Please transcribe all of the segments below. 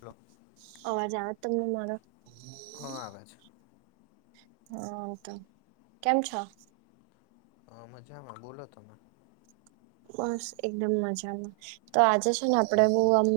Hello અવાજ આવે તમને મારો? હ આવે છે. હ તો કેમ છો? અ મજામાં બોલો તમે. બસ એકદમ મજામાં, તો આજે છે ને આપડે બું આમ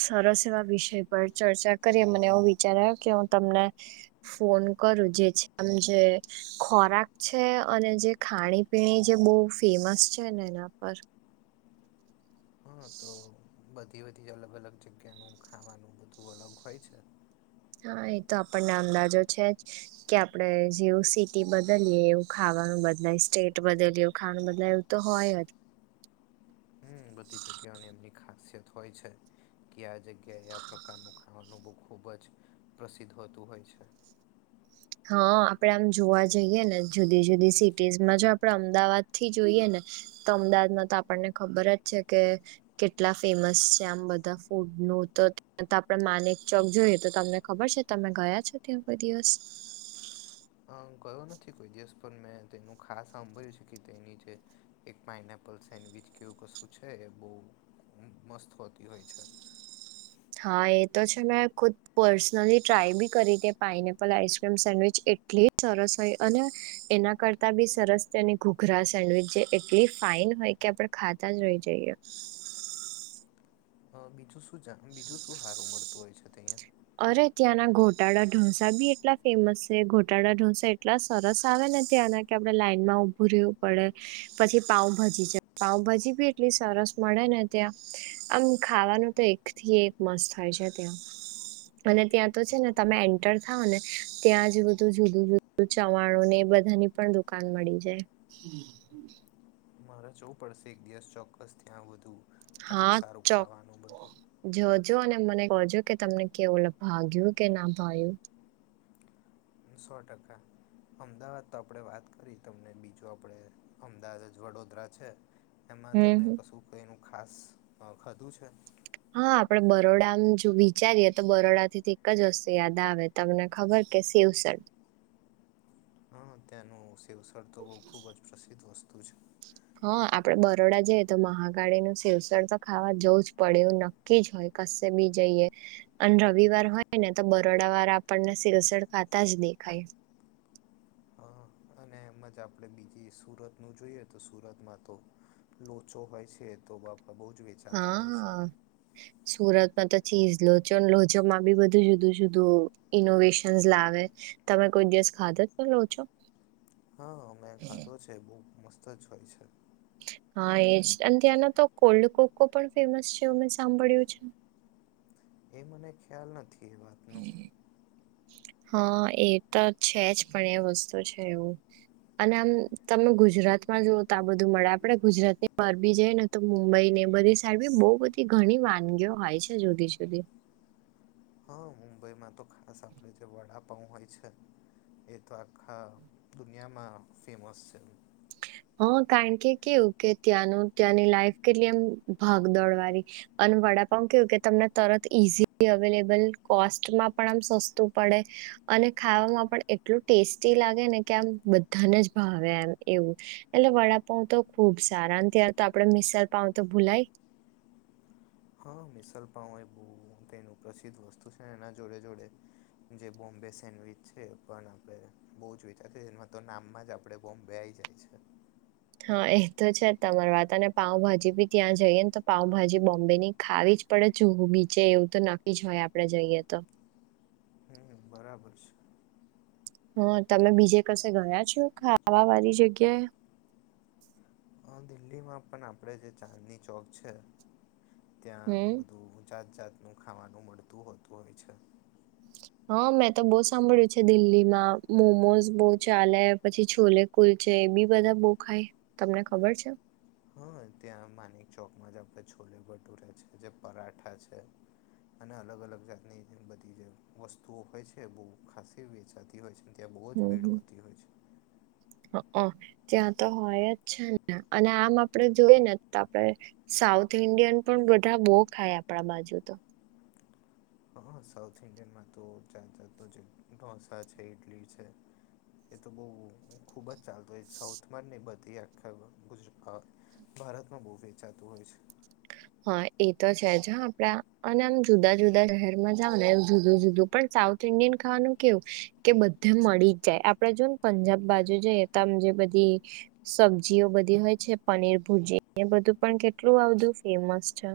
સરસ એવા વિષય પર ચર્ચા કરી મને એવું વિચાર આયો કે હું તમને. ફોન કરું જે છે આમ જે. ખોરાક છે અને જે ખાણી પીણી જે બહુ ફેમસ છે ને એના પર. હા તો બધી બધી અલગ અલગ જગ્યાનું ખાવાનું બધું અલગ હોય છે. હા એ તો આપણને અંદાજો છે જ. કે આપડે જેવું સિટી બદલીએ એવું ખાવાનું બદલાય સ્ટેટ બદલીએ એવું ખાવાનું બદલાયું. તો હોય જ. હમ્મ બધી જગ્યાઓની એમની ખાસિયત હોય છે, કે આ જગ્યાએ આ પ્રકારનું ખા વાનું બઉ ખૂબ જ પ્રસિદ્ધ હોતું હોય છે. હા આપડે આમ જોવા જઈએ ને જુદી જુદી સિટીઝમાં જો આપણેે અમદાવાદ થી જોઈએ ને. તો અમદાવાદમાં તો આપણને ખબર જ છે કે કેટલા ફેમસ છે આમ બધા ફૂડ નું તો તો આપડે માનેક ચોક જોઈએ તો તમને ખબર છે તમે ગયા છો ત્યાં કોઈ દિવસ? હા ગયો નથી કોઈ દિવસ પણ મેં તેનું ખાસ સાંભળ્યું છે કે તેની જે એક પાઇનએપલ સેન્ડવીચ કેવું કશું છે એ બહુ મસ્ત હોતી હોય છે. હા એ તો છે મેં ખુદ પર્સનલી ટ્રાય બી કરી કે પાઇનેપલ આઈસક્રીમ સેન્ડવીચ એટ એટલી સરસ હોય અને એના કરતા બી સરસ તેની ઘુઘરા સેન્ડવીચ જે એટલી ફાઈન હોય કે આપડે ખાતા જ રહી જઈએ. હા બીજું શું જાતનું બીજું શું હારુ મળતું હોય છે અહીંયા? અરે ત્યાંના ગોટાળા ઢોસા બી એટલા ફેમસ છે ગોટાળા ઢોસા એટલા સરસ આવે ને ત્યાંના કે આપડે લાાઈનમાં ઉભું રહેવું પડે. પછી પાઉભાજી છે પાઉભાજી ભી એટલી સરસ મળે ને ત્યાં. આમ ખાવાનું તો એક થી એક મસ્ત થાય છે ત્યાં. અને ત્યાં તો છે ને તમે એન્ટર થાવ ને ત્યાં જે બધું જુદું જુદું ચવાણો ને બધાની પણ દુકાન મળી જાય. મારે જવું પડશે એક દિવસ ચોક્કસ ત્યાં વધુ, આટલું સારું ખાવાનું બધું. જોજો અને મને કોજો કે તમને કેવું ભાગ્યું કે ના ભાયું સો ટકા અમદાવાદ તો આપડે વાત કરી તમને બીજું આપણે અમદાવાદ જ વડોદરા છે. એમાં હમ તમે હમ. કશું કંઈનું ખાસ ખધું છે. હા આપડે બરોડા જો વિચારીએ તો બરોડા થીથી એક જ વસ્તુ યાદ આવે તમને ખબર કે સવ સ હા ત્યાંનું શેવસર તો બહુ ખુબ જ પ્રસિદ્ધ વસ્તુ છે. હા આપડે બરોડા જઈએ તો મહાકાળીનું સેવસણ તો ખાવા જવું જ પડ્યું કીજ હોય કશેબી જઈએ. અને રવિવાર હોય નેતો બરોડા વારા આપણને સિલસડ ખાતા જ દેખાય. હ અને એમ જ આપણે બીજી સુરતનું જોઈએ તો સુરતમાં તો લોચો હોય છે, તો બાપા બહુ જ વધી. હા [inaudible] સુરતમાં તોચી લોચો લોચો માં ભી બધું જુદું જુદું ઇનોવેશનસ લાવે તમે કોઈ દિવસ ખાધો જ પણ રહો છો. હા અમે ખાધો છે, બહુ મસ્ત જ હોય છે. હા એજ અને ત્યાંના તો કોલ્ડ કોકો પણ ફેમસ છે, અ સાંભળ્યું છે. એ મને ખ્યાલ નથી, એ વાતનો હા એતો છે, જ પણ એ વસ્તુ છે, એવું અને આમ તમે ગુજરાતમાં જુઓ તોઆ બધું મળે આપડે ગુજરાત ની પરરબી જઈને, તો મુંબઈને બધી સાઈડબી બહુ બધી ઘણી વાનગીઓ હોય છે, જુદી જુદી હા મુંબઈમાં તો ખાસ આપણે જે વડાપાઉં હોય છે. એતો આખા દુનિયામાં ફેમસ છે. હા કારણ કે કેવું કે ત્યાંનું ત્યાંની લાઈફ કેટલી એમ ભાગ દોડવાની અને વડાપાઉ કેવું કે તમને તરત ઈઝીલી અવેલેબલ કોસ્ટમાં પણ આમ સસ્તું પડે અને ખાવામાં પણ એટલું ટેસ્ટી લાગે નેકે આમ બધાને જ ભાવે એમ એવું એટલે વડાપાઉં તો ખુબ સારા અને ત્યાં તો આપડે મિશલ પાઉ તો ભૂલાય. હા મિસલપાવ એ બહુ તેનું પ્રસિદ્ધ વસ્તુ છે, એના જોડે જોડે, જે બોમ્બે સેન્ડવીચ છે, પણ આપણે બહુ જ વિચાર એમાં તો નામમાં જ આપડે બોમ્બેય આવી જાય છે. હા એતો છે, તમારી વાત અને પાઉંભાજી ભી ત્યાં જઈએ નેતો પાઉંભાજી બોમ્બેની ખાવીજ પડે જુવું બીચે એવું તો નક્કી જ હોય આપડે જઈએ તો હા બરાબર છે. હા તમે બીજે કસે ગયા છો, ખાવા વાળ જગ્યાએ. હ દિલ્હીમાં પણ આપણે જે ચાંદની ચોક છે. ત્યાં હમ બધું જાત જાતનું ખાવાનું મળતું હોતું હોય છે. હા મેંતો બહુ સાંભળ્યું છે, દિલ્હીમાં મોમોઝ બહુ ચાલે પછી છોલે. કુલચે એબી બધા બોવ ખાય તમને ખબર છે. હા ત્યાં માનિકચોકમાં જ આપણે છોલે ભટુરે છે, જે પરાઠા છે. અને અલગ અલગ જાતની બધી જે વસ્તુઓ હોય છે, બહુ ખાસસી વેચાતી હોય છે. ત્યાં બહુ જ હમ ભીડ હમ હોતી હોય છે. ત્યાં તો હોય જ છે, ને અને આમ આપડે જોઈએ, ને આપડે સાઉથ ઇન્ડિયન પણ બધા બહુ ખાય આપણા બાજુ તો, હા સાઉથ ઇન્ડિયનમાં તો ચાતાતો ઢોસા છે, ઈડલી છે. એતો બહુ ખૂબ જ ચાલતો હોય સાઉથમાં ને બધી આખા ગુજરાતમાં, ભારતમાં બહુ વેચાતું હોય છે. હા એતો છે, જ હા આપડા અને આમ જુદા જુદા શહેરમાં જાવ ને જુદું જુદું પણ સાઉથ એમ ઇન્ડિયન ખાવાનું કેવું કે બધે મળી જ જાય આપડે જોને પંજાબ બાજુ જેમ જે બધી, સબ્જીઓ બધી હોય છે, પનીર ભુજી એ બધું પણ કેટલું આવધું ફેમસ છે.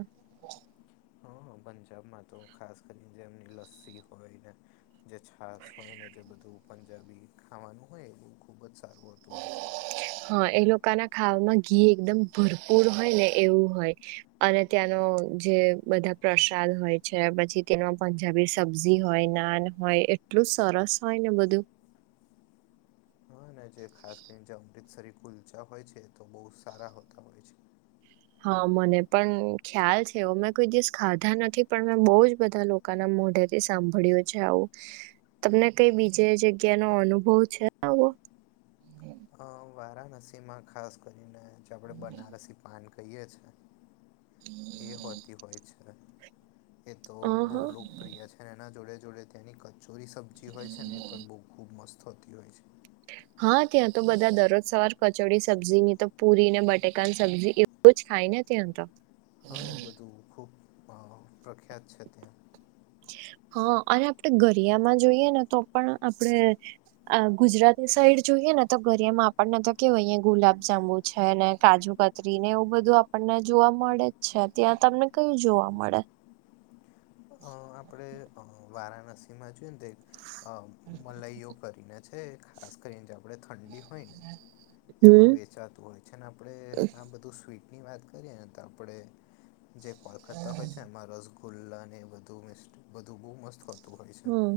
હા પંજાબમાં તો ખાસ કરીને જેમની લસ્સી હોય ને જે છાસ હોયને જે બધું પંજાબી ખાવાનું હોય એ બધું ખૂબ જ સારું હોતું હોય છે હા એ લોકોના ખાવામાં ઘી એકદમ ભરપૂર હોય ને એવું હોય અને ત્યાંનો જે બધા પ્રસાદ હોય છે પછી તેનો પ જાબી સબ્જી હોય નાન હોય એટલું સરસ હોયને બધું હાને જે ખાસ કરીને જે અમૃતસરી કુલચા હોય છે તો બહુ સારા હોતા હોય છે. હા મને પણ ખ્યાલ છે મેં કોઈ દિવસ ખાધા નથી પણ મેં બહુ જ બધા લોકો કને મોઢેથી સાંભળ્યું છે આવું તમને કઈ બીજે જગ્યા નો અનુભવ છે આવો અ વારાણસીમાં ખાસ કરીને જે આપણે બનારસી પાન ખહીએ છે એ હોતી હોય છે એ તો અ બહુ હા લોકપ્રિય છે. અને એના જોડે જોડે ત્યાંની કચોરી સબ્જી હોય છે ને એ પણ બહુ ખૂબ મસ્ત હોતી હોય છે. હા ત્યાં તો બધા દરરોજ સવાર કચોડી સબ્જી ની તો પુરી ને બટેકાન સબ્જીએ બઉ જ ખાય ને ત્યાં તો હા એ બધું ખૂબ અ પ્રખ્યાત છે ત્યાં હા અને આપણે ગરિયામાં જોઈએ ને તો પણ આપડે આ ગુજરાતી સાઈડ જોઈએ ને તો ગરિયામાં આપણને તો કેવાય અહીંયા ગુલાબ જાંબુ છે ને કાજુ કા તરી ને એવું બધું આપણને જોવા મળે જ છે ત્યાં તમને કયું જોવા મળે અ આપણે વારાણસીમાં જોયએ ને તો મલાઈઓ કરીને છે ખાસ કરીને જાઓ આપણે ઠંડી હોય ને એમાં હમ વેચાતું હોય છે ને આપણે આ બધું સ્વીટ ની વાત કરીએ ને તો આપણે જે કોલકતા હોય છે એમાં રસગુલ્લા ને એવુ બધું મિસ્ટ બધું બહુ મસ્ત હોતું હોય છે હમ્મ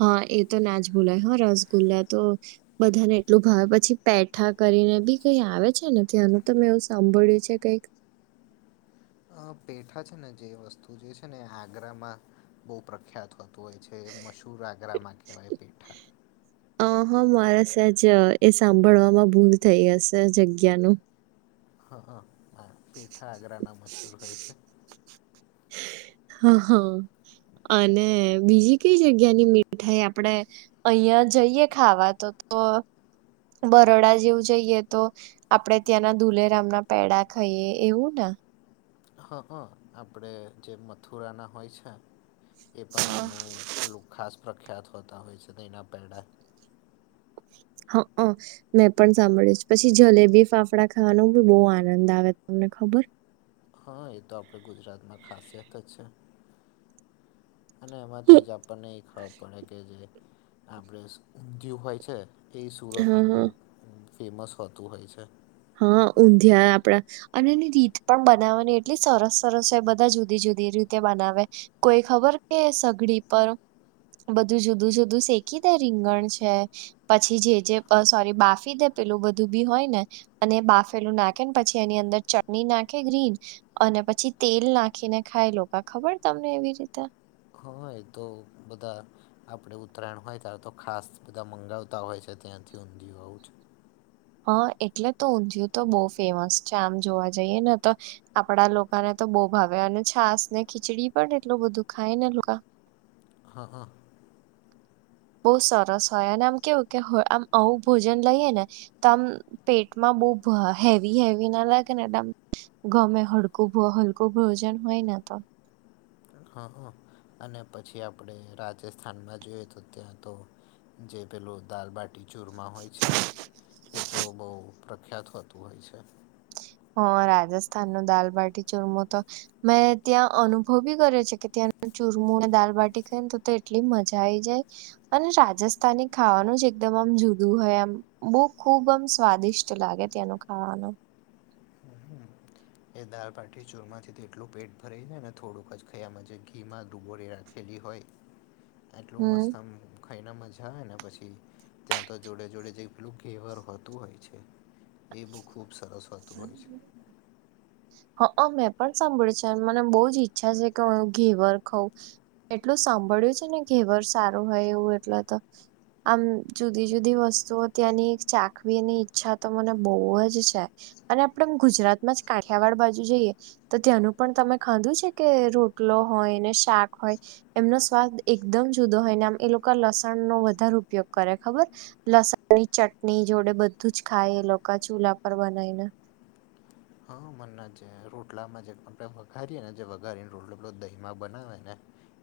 હા એ તો ના જ ભૂલાય હ રસગુલ્લા તો બધાને એટલું ભાવે પછી પેઠા કરીને બી કઈ આવે છે ને ત્યાંનું તો મેં એવું સાંભળ્યું છે કઈક અ પેઠા છે ને જે વસ્તુ જે છે ને આગ્રામાં બહુ પ્રખ્યાત હોય તો હોય છે મશૂર આગ્રામાં કહેવાય પેઠા અ હા મારે સજ એ સાંભળવામાં ભૂલ થઈ હશે જગ્યાનું હ હ હા પેઠા આગ્ર ના મશૂર હોય છે. હા હા અને બીજી કઈ જગ્યા ની મીઠાઈ આપડે અહિયાં જઈએ ખાવા તો તો બરોડા જેવું જઈએ તો આપડે ત્યાંના ધુલેરામ ના પેડા ખાઈએ એવું ને હા હ આપણે જે મથુરાના હોય છે. એ પણ એમનું પેલું ખાસ પ્રખ્યાત હોતા હોય છે દૂધઈના પેડા હા હ મેં પણ સાંભળી પછી જલેબી ફાફડા ખાવાનું બી બહુ આનંદ આવે તમને ખબર હા એ તો આપણે ગુજરાતમાં ખાસિયત જ છે અને એમાંથી જ આપણને એ ખબર પડે કે જે આપડે ઊંધયું હોય છે એ હા સુરતનું બહુ હા ફેમસ હોતું હોય છે. હા ઊંધિયા આપડા અને એની રીત પણ બનાવવાની એટલી સરસ સરસ હોય બધા જુદી જુદી રીતે બનાવે કોઈ ખબર કે સઘડી પર બધું જુદું જુદું શેકી દે રીંગણ છે. પછી જે જે સોરી બાફી દે પેલું બધું બી હોય ને અને બાફેલું નાખેને પછી એની અંદર ચટણી નાખે ગ્રીન અને પછી તેલ નાખીને ખાય લોકો ખબર તમને એવી રીતે હા એ તો બધા આપડે ઉત્તરાયણ હોય ત્યારે તો ખાસ બધા મંગાવતા હોય છે ત્યાંથી ઊંધિયુ જ હા એટલે તો ઊંધિયું તો બહુ ફેમસ છે આમ જોવા જઈએ ને તો આપડા લોકોને તો બહુ ભાવે અને છાસ ને ખીચડી પણ એટલું બધું ખાય ને લોકો. હા હા. બહુ સરસ હોય અને આમ કેવું કે આમ આવું ભોજન લઈએ ને. તમ પેટમાં બહ હેવી હેવી ના લાગે ને. ગમે હલકું હલકું ભોજન હોય ને તો. હ હ અને પછી આપણે રાજસ્થાનમાં જોઈએ તો ત્યાં તો. જે પેલું દાલબાટી ચૂરમાં હોય છે. એ તો બહુ પ્રખ્યાત હોતું હોય છે. હ રાજસ્થાન ન દાલબાટી ચુરમું તો. મેં ત્યાં અનુભવ બી કર્યો છે કે ત્યાં ચુરમુ અને દાલબાટી ખાય ને તો એટલી મજા આઈ જાય. અને રાજસ્થાની ખાવાનું જ એકદમ આમ જુદું હોય એમ. બહુ ખુબ આમ સ્વાદિષ્ટ લાગે ત્યાંનું ખાવાનું. [unintelligible] [inaudible] એ દળ પાટી ચૂરમાથી તેટલું પેટ ભરાઈ જાય ને થોડુંક જ ખયામાં ઘી માં ડુબોરી રાખી. ખેદી હોય. [unintelligible] [inaudible] એટલોું હમ મસ્તમ. ખાઈને મજા આવેય ને પછી ત્યાં તો જોડે જોડે જેઈ પેલું ઘેવર હોતું હોય છે. એ બુક ખૂબ સરસ વાત. હા. અ મેં પણ સાંભળ્યું છે મને બહુ જ ઈચ્છા છે કે હ ઘેવર ખઉં. એટલું સાંભળ્યું છે ને ઘેવર સારું હોય એવું એટલા તો. આમ જુદી જુદી વસ્તુઓ ત્યાંની ચાખવીની ઈચ્છા તો મને બહુ જ છે. અને આપડેમ ગુજરાતમાં જ કાઠિયાવાડ બાજુ જઈએ. તો ત્યાંનું પણ તમે ખાધું છે કે રોટલો હોય ને શાક હોય. એમનો સ્વાદ એકદમ જુદો હોય ને આમ એ લોકો લસણનોો વધારે ઉપયોગ કરે ખબર. લસણ ની ચટણી જોડે બધું જ ખાય એ લોકો ચૂલા પર બનાવી ને. હા મના જે રોટલામાં જે આપણે વઘારીએે ને જે વઘારીને રોટલો પે દહીમા બનાવે ને.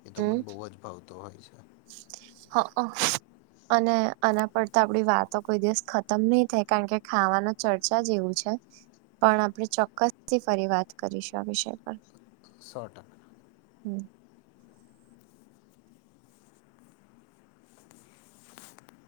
એ તો હમ મને બહુ જ ભાવતો હોય છે. હ હ. અને આના પર તો આપડી વાતો કોઈ દિવસ ખતમ નહી થાય કારણ કે ખાવાનો ચર્ચા જેવું છે. પણ આપણે ચોક્કસથી ફરી વાત કરીશું આ વિષય પર. સો ટાકા. હમ.